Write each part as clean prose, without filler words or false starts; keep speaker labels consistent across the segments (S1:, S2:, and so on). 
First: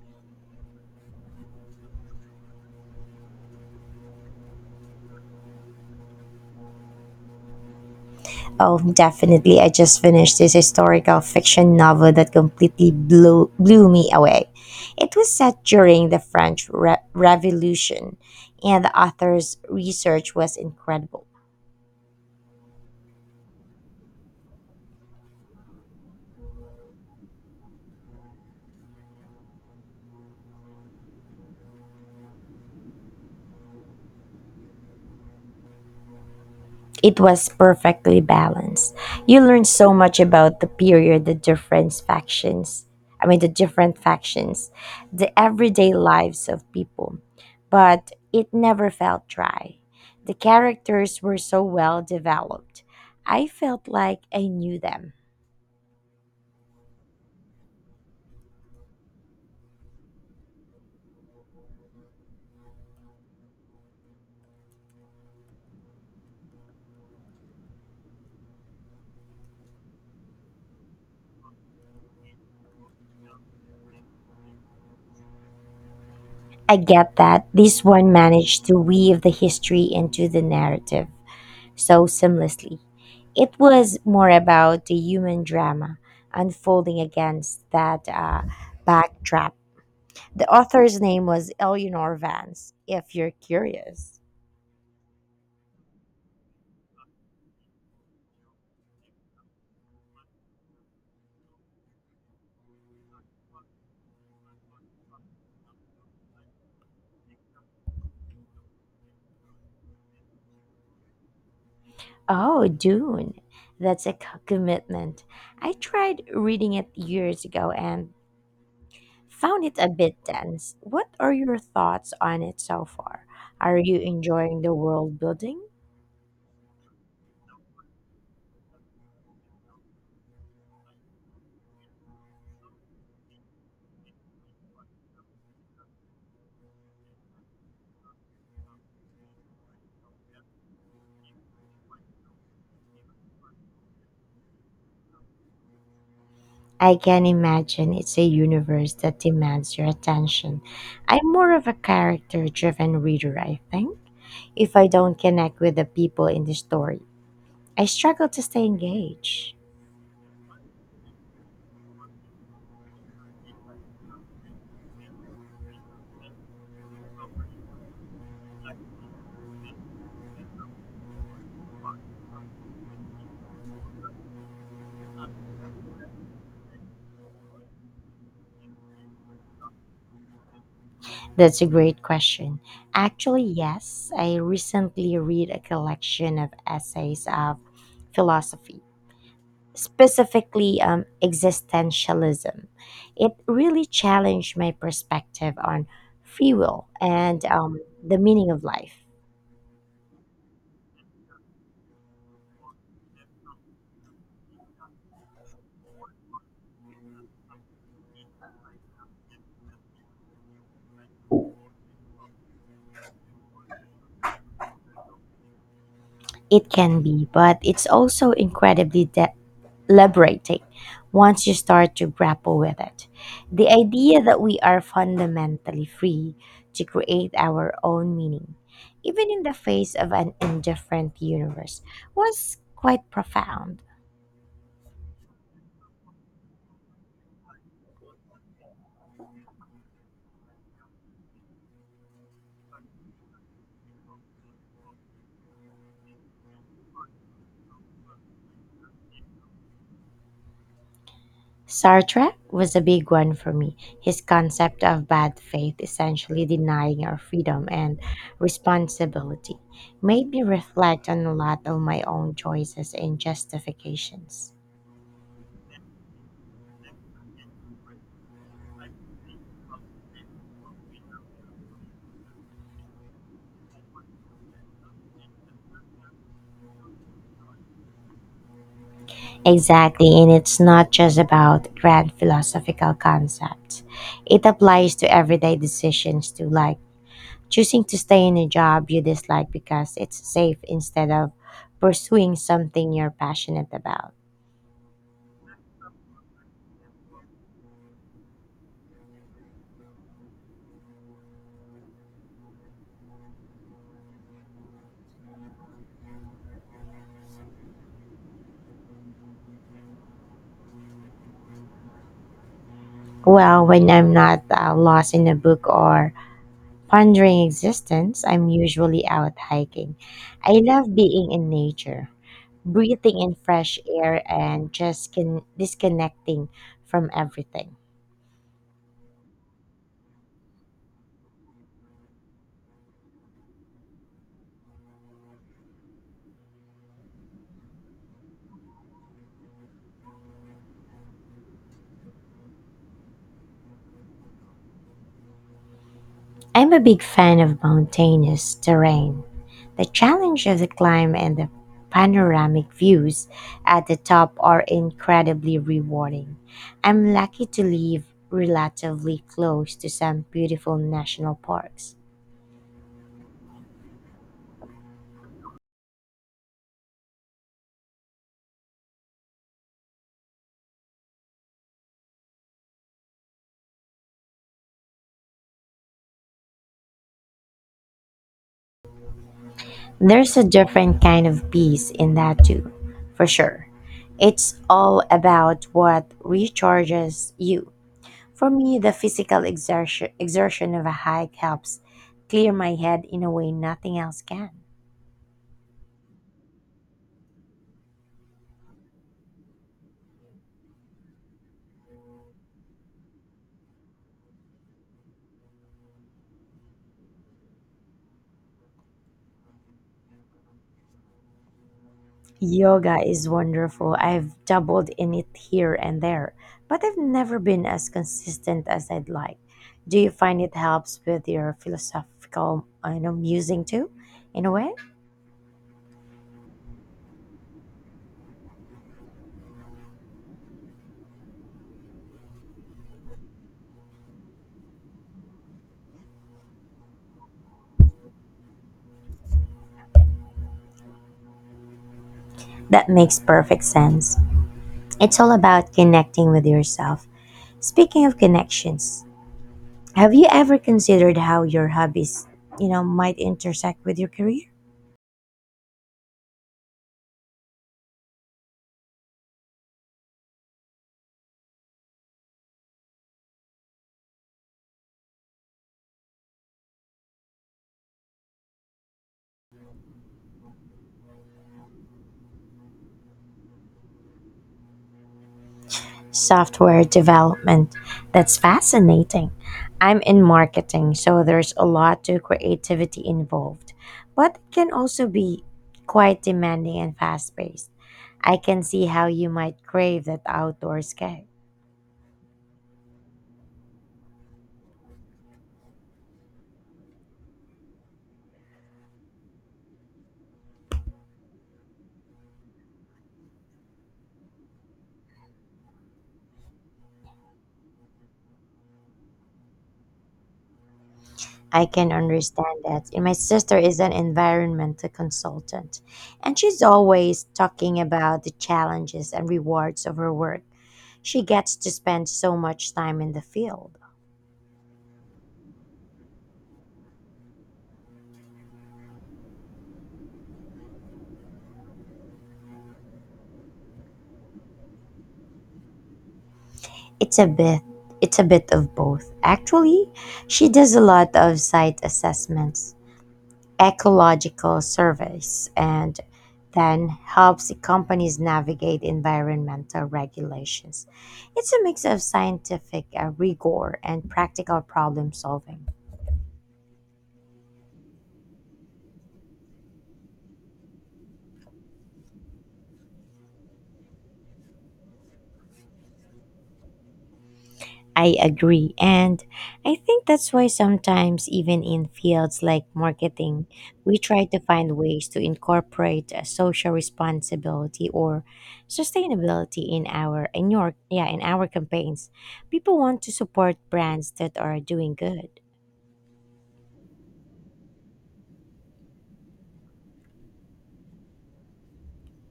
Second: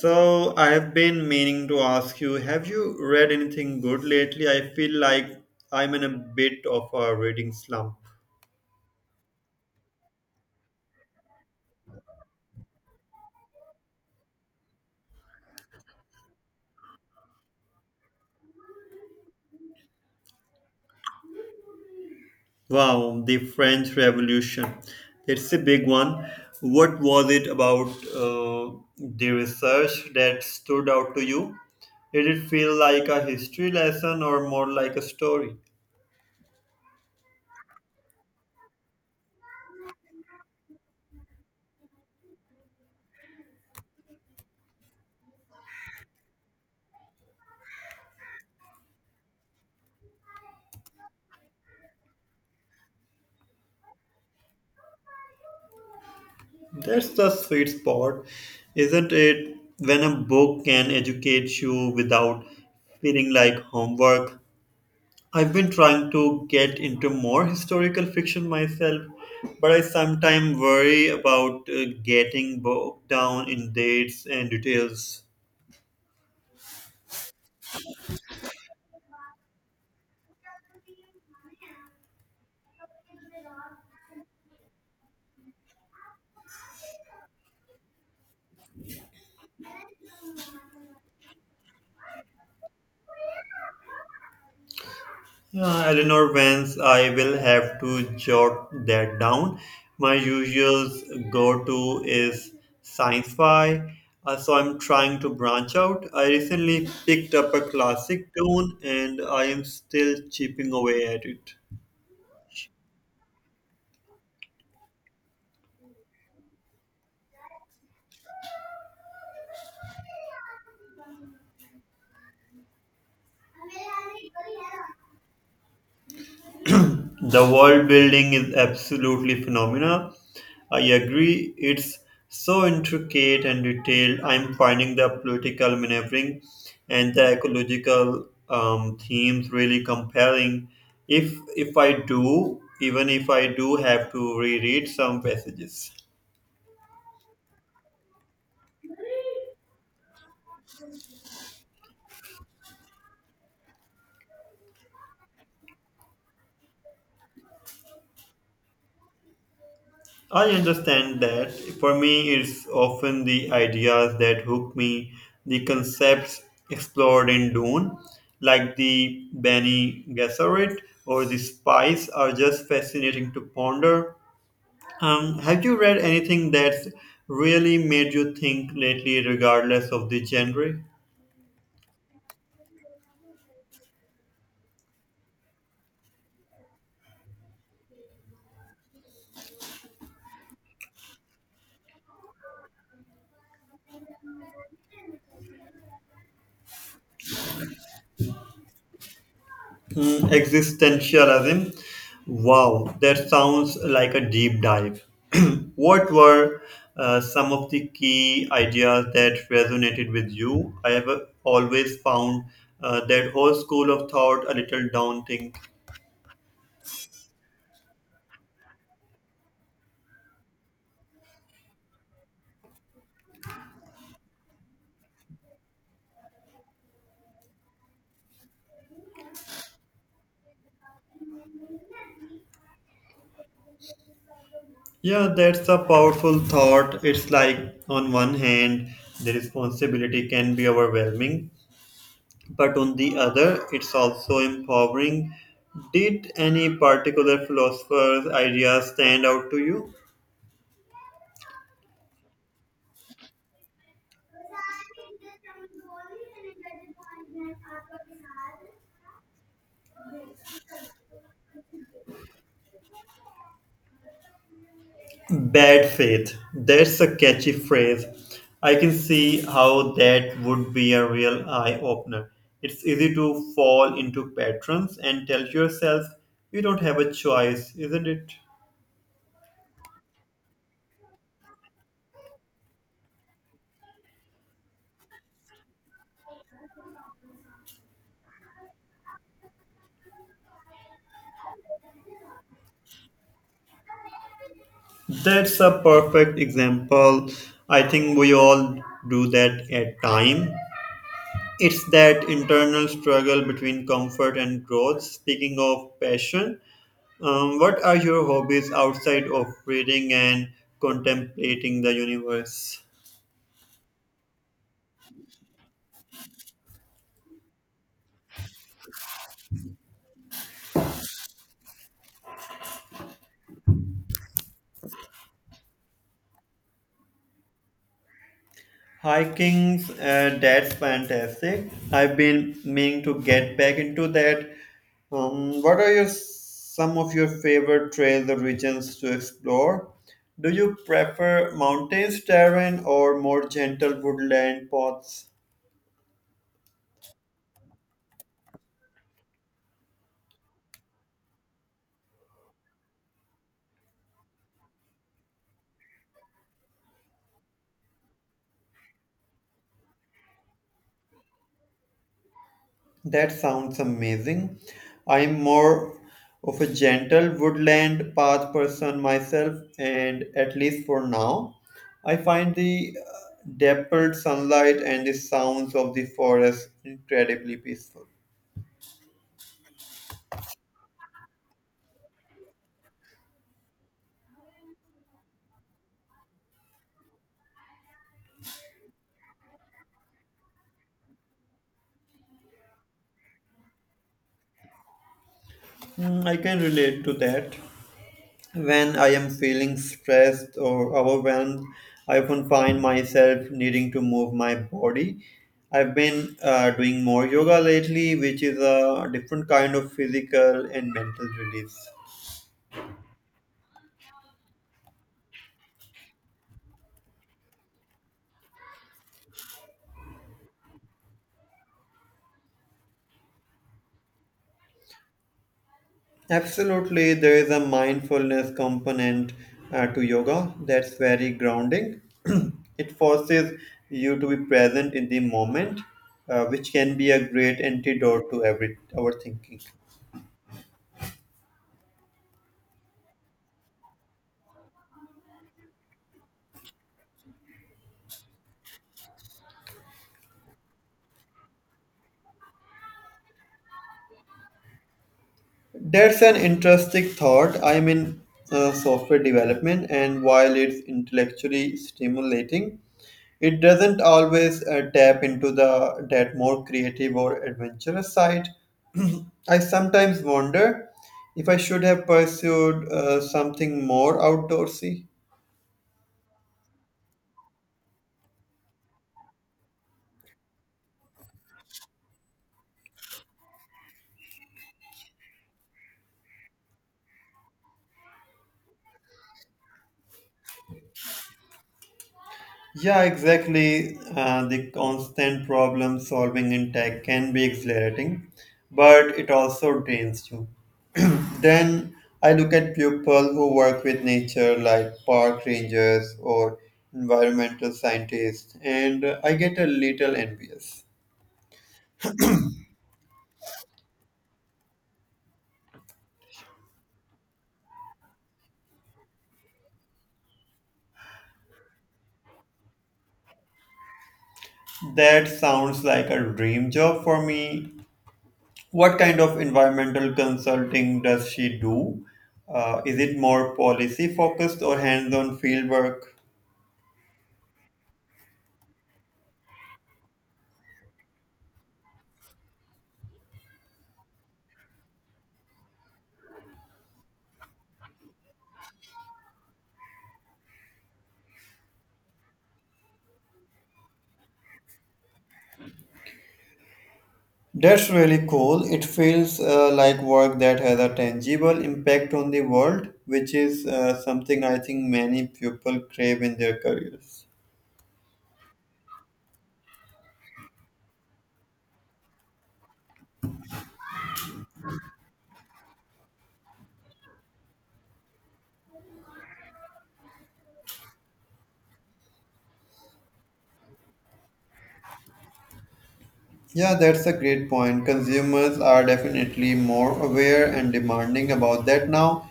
S1: So, I have been meaning to ask you, have you read anything good lately? I feel like I'm in a bit of a reading slump.
S2: Oh, definitely. I just finished this historical fiction novel that completely blew me away. It was set during the French Revolution, and the author's research was incredible.
S1: Wow, the French Revolution. It's a big one. What was it about uh, the research that stood out to you? Did it feel like a history lesson or more like a story?
S2: It was perfectly balanced. You learned so much about the period, the different factions. I mean, the different factions, the everyday lives of people. But it never felt dry. The characters were so well developed. I felt like I knew them.
S1: That's the sweet spot, isn't it? When a book can educate you without feeling like homework. I've been trying to get into more historical fiction myself, but I sometimes worry about getting bogged down in dates and details.
S2: I get that this one managed to weave the history into the narrative so seamlessly. It was more about the human drama unfolding against that backdrop. The author's name was Eleanor Vance, if you're curious.
S1: Yeah, Eleanor Vance, I will have to jot that down. My usual go to is sci fi, so I'm trying to branch out. I recently picked up a classic tune and I am still chipping away at it.
S2: Oh, Dune. That's a commitment. I tried reading it years ago and found it a bit dense. What are your thoughts on it so far? Are you enjoying the world building?
S1: The world building is absolutely phenomenal. I agree, it's so intricate and detailed. I'm finding the political maneuvering and the ecological themes really compelling. If I do, even if I do have to reread some passages.
S2: I can imagine it's a universe that demands your attention. I'm more of a character driven reader, I think. If I don't connect with the people in the story, I struggle to stay engaged.
S1: I understand that. For me, it's often the ideas that hook me, the concepts explored in Dune, like the Bene Gesserit or the spice, are just fascinating to ponder. Have you read anything that's really made you think lately, regardless of the genre?
S2: That's a great question. Actually, yes, I recently read a collection of essays of philosophy, specifically existentialism. It really challenged my perspective on free will and the meaning of life.
S1: Mm, existentialism. Wow, that sounds like a deep dive. What were some of the key ideas that resonated with you? I have always found that whole school of thought a little daunting.
S2: It can be, but it's also incredibly liberating once you start to grapple with it. The idea that we are fundamentally free to create our own meaning, even in the face of an indifferent universe, was quite profound.
S1: Yeah, that's a powerful thought. It's like, on one hand, the responsibility can be overwhelming, but on the other, it's also empowering. Did any particular philosopher's idea stand out to you?
S2: Sartre was a big one for me. His concept of bad faith, essentially denying our freedom and responsibility, made me reflect on a lot of my own choices and justifications.
S1: Bad faith. That's a catchy phrase. I can see how that would be a real eye opener. It's easy to fall into patterns and tell yourself you don't have a choice, isn't it?
S2: Exactly, and it's not just about grand philosophical concepts. It applies to everyday decisions too, like choosing to stay in a job you dislike because it's safe instead of pursuing something you're passionate about.
S1: That's a perfect example. I think we all do that at time. It's that internal struggle between comfort and growth. Speaking of passion, what are your hobbies outside of reading and contemplating the universe?
S2: Well, when I'm not lost in a book or pondering existence, I'm usually out hiking. I love being in nature, breathing in fresh air, and just can disconnecting from everything.
S1: Hiking, that's fantastic. I've been meaning to get back into that. What are your some of your favorite trails or regions to explore? Do you prefer mountains terrain or more gentle woodland paths?
S2: I'm a big fan of mountainous terrain. The challenge of the climb and the panoramic views at the top are incredibly rewarding. I'm lucky to live relatively close to some beautiful national parks.
S1: That sounds amazing. I'm more of a gentle woodland path person myself, and at least for now, I find the dappled sunlight and the sounds of the forest incredibly peaceful.
S2: There's a different kind of peace in that too, for sure. It's all about what recharges you. For me, the physical exertion of a hike helps clear my head in a way nothing else can.
S1: Mm, I can relate to that. When I am feeling stressed or overwhelmed, I often find myself needing to move my body. I've been doing more yoga lately, which is a different kind of physical and mental release.
S2: Yoga is wonderful. I've dabbled in it here and there, but I've never been as consistent as I'd like. Do you find it helps with your philosophical, I know, musing too, in a way?
S1: Absolutely, there is a mindfulness component to yoga that's very grounding. It forces you to be present in the moment, which can be a great antidote to every overthinking.
S2: That makes perfect sense. It's all about connecting with yourself. Speaking of connections, have you ever considered how your hobbies, you know, might intersect with your career?
S1: That's an interesting thought. I'm in software development, and while it's intellectually stimulating, it doesn't always tap into the that more creative or adventurous side. I sometimes wonder if I should have pursued something more outdoorsy.
S2: Software development. That's fascinating. I'm in marketing, so there's a lot to creativity involved, but it can also be quite demanding and fast paced. I can see how you might crave that outdoor escape.
S1: Yeah, exactly. The constant problem solving in tech can be exhilarating, but it also drains you. Then I look at people who work with nature, like park rangers or environmental scientists, and I get a little envious.
S2: I can understand that. And my sister is an environmental consultant, and she's always talking about the challenges and rewards of her work. She gets to spend so much time in the field.
S1: That sounds like a dream job for me. What kind of environmental consulting does she do? Is it more policy focused or hands on field work?
S2: It's a bit it's a bit of both. Actually, she does a lot of site assessments, ecological surveys, and then helps the companies navigate environmental regulations. It's a mix of scientific rigor and practical problem solving.
S1: That's really cool. It feels like work that has a tangible impact on the world, which is something I think many people crave in their careers.
S2: I agree. And I think that's why sometimes, even in fields like marketing, we try to find ways to incorporate social responsibility or sustainability in our in your yeah in our campaigns. People want to support brands that are doing good.
S1: Yeah, that's a great point. Consumers are definitely more aware and demanding about that now.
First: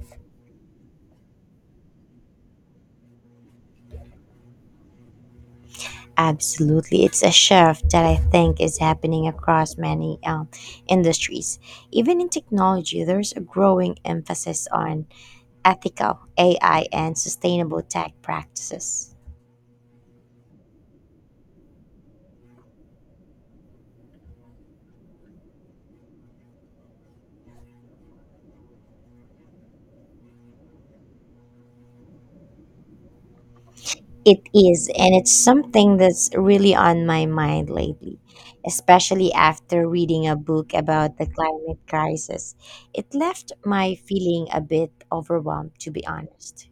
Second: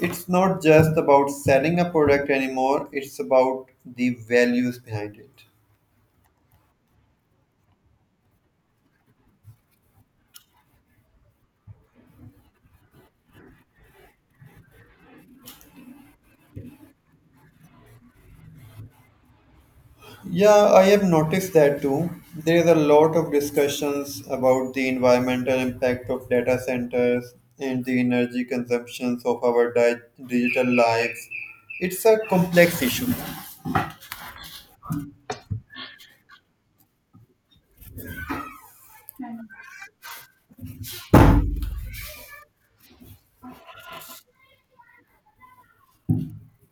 S1: It's not just about selling a product anymore, it's about the values behind it.
S2: Absolutely, it's a shift that I think is happening across many industries. Even in technology, there's a growing emphasis on ethical AI and sustainable tech practices.
S1: Yeah, I have noticed that too. There is a lot of discussions about the environmental impact of data centers and the energy consumptions of our digital lives. It's a complex issue.
S2: It is, and it's something that's really on my mind lately, especially after reading a book about the climate crisis. It left my feeling a bit overwhelmed, to be honest.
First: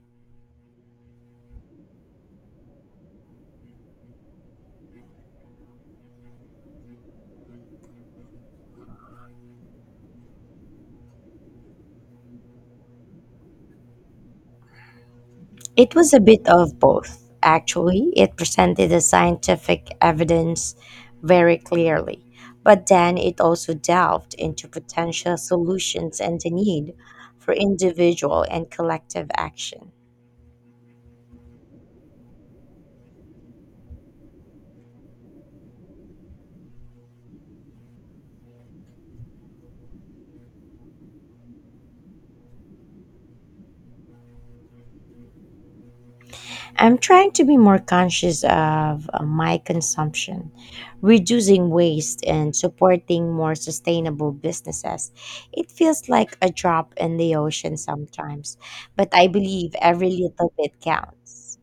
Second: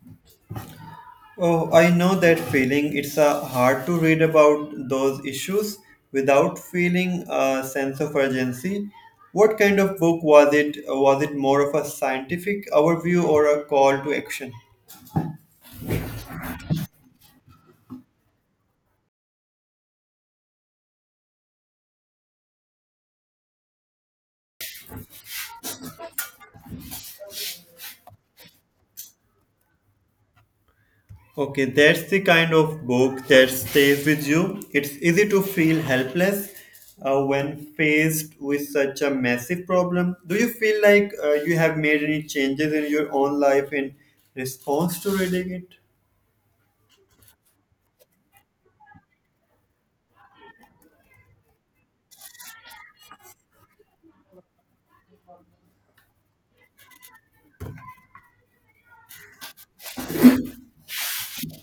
S1: Oh, I know that feeling. It's hard to read about those issues without feeling a sense of urgency. What kind of book was it? Was it more of a scientific overview or a call to action?
S2: It was a bit of both, actually. It presented the scientific evidence very clearly, but then it also delved into potential solutions and the need for individual and collective action.
S1: Okay, that's the kind of book that stays with you. It's easy to feel helpless when faced with such a massive problem. Do you feel like you have made any changes in your own life in response to reading it?
S2: I'm trying to be more conscious of my consumption, reducing waste, and supporting more sustainable businesses. It feels like a drop in the ocean sometimes, but I believe every little bit counts.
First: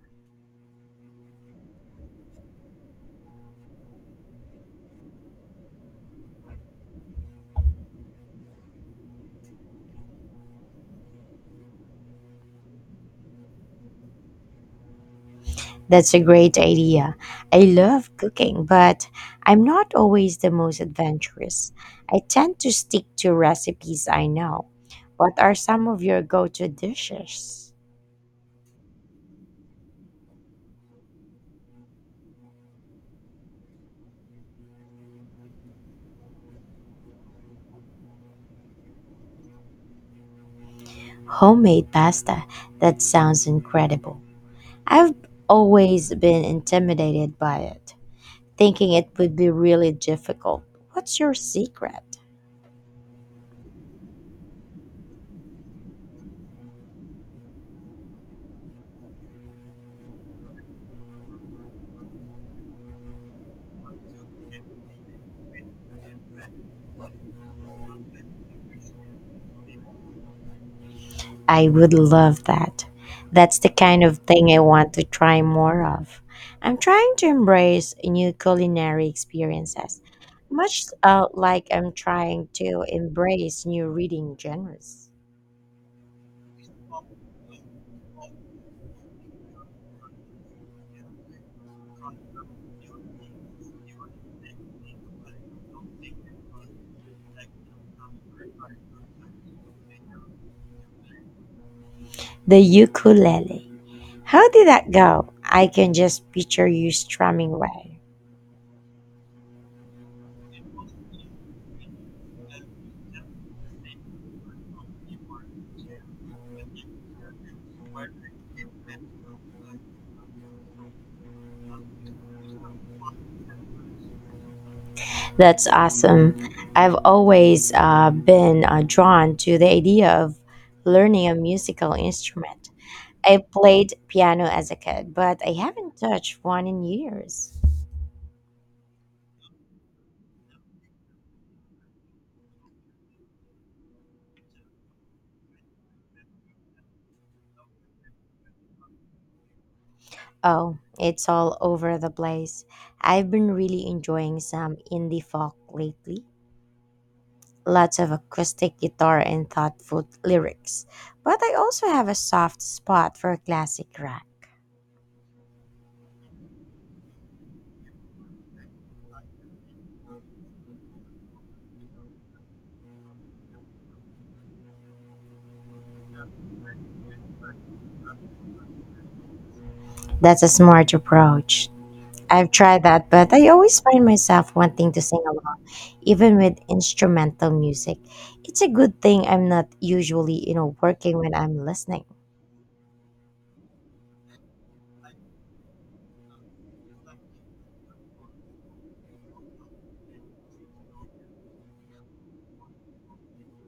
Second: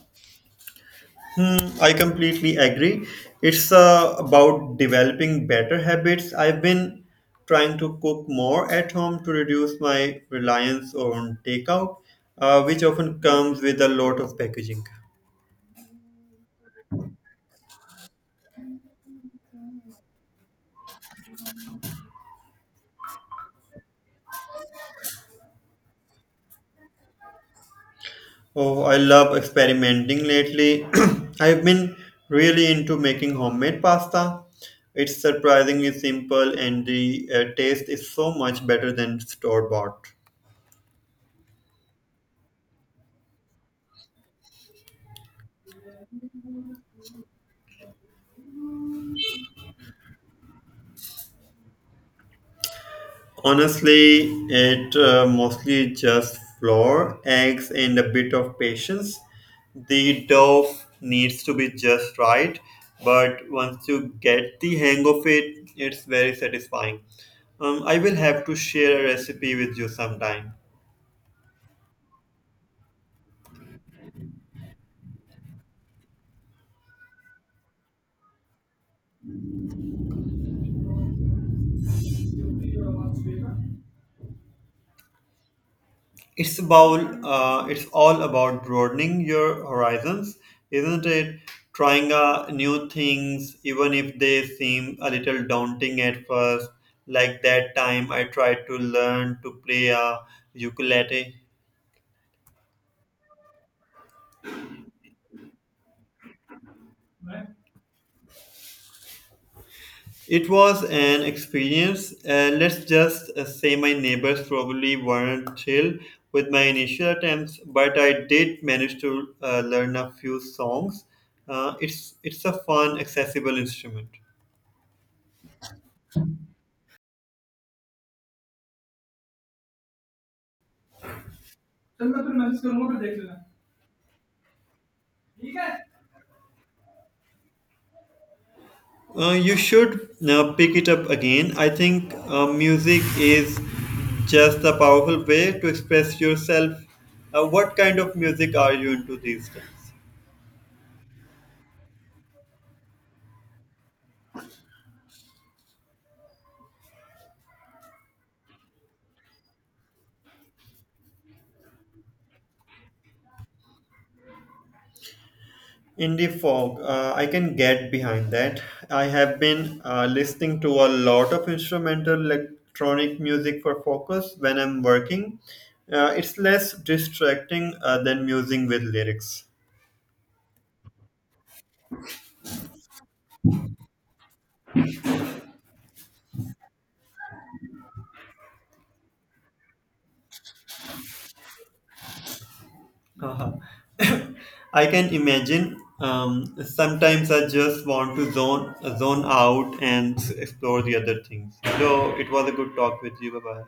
S1: Hmm, I completely agree. It's about developing better habits. I've been trying to cook more at home to reduce my reliance on takeout, which often comes with a lot of packaging.
S2: That's a great idea. I love cooking, but I'm not always the most adventurous. I tend to stick to recipes I know. What are some of your go to dishes?
S1: Oh, I love experimenting lately. I've been really into making homemade pasta. It's surprisingly simple and the taste is so much better than store bought.
S2: Homemade pasta. That sounds incredible. I've always been intimidated by it, thinking it would be really difficult. What's your secret?
S1: Honestly, it mostly just flour, eggs, and a bit of patience. The dough needs to be just right, but once you get the hang of it, it's very satisfying. I will have to share a recipe with you sometime.
S2: I would love that. That's the kind of thing I want to try more of. I'm trying to embrace new culinary experiences, much like I'm trying to embrace new reading genres.
S1: It's all about broadening your horizons, isn't it? Trying new things, even if they seem a little daunting at first. Like that time I tried to learn to play a ukulele.
S2: The ukulele. How did that go? I can just picture you strumming away.
S1: It was an experience. Let's just say my neighbors probably weren't thrilled with my initial attempts, but I did manage to learn a few songs. It's a fun, accessible instrument.
S2: That's awesome. I've always been drawn to the idea of learning a musical
S1: चल मैं तुझे message
S2: instrument.
S1: करूंगा फिर देख लेना।
S2: I played piano as a kid, but I
S1: ठीक है।
S2: haven't touched one in years.
S1: You should pick it up again. I think music is just a powerful way to express yourself. What kind of music are you into these days?
S2: Oh, it's all over the place. I've been really enjoying some indie folk lately. Lots of acoustic guitar and thoughtful lyrics. But I also have a soft spot for classic rock.
S1: Indie folk, I can get behind that. I have been listening to a lot of instrumental electronic music for focus when I'm working. It's less distracting than musing with lyrics.
S2: That's a smart approach. I've tried that, but I always find myself wanting to sing along, even with instrumental music. It's a good thing I'm not usually, you know, working when I'm listening.
S1: Haha. I can imagine. Sometimes I just want to zone out and explore the other things. So it was a good talk with you. Bye bye.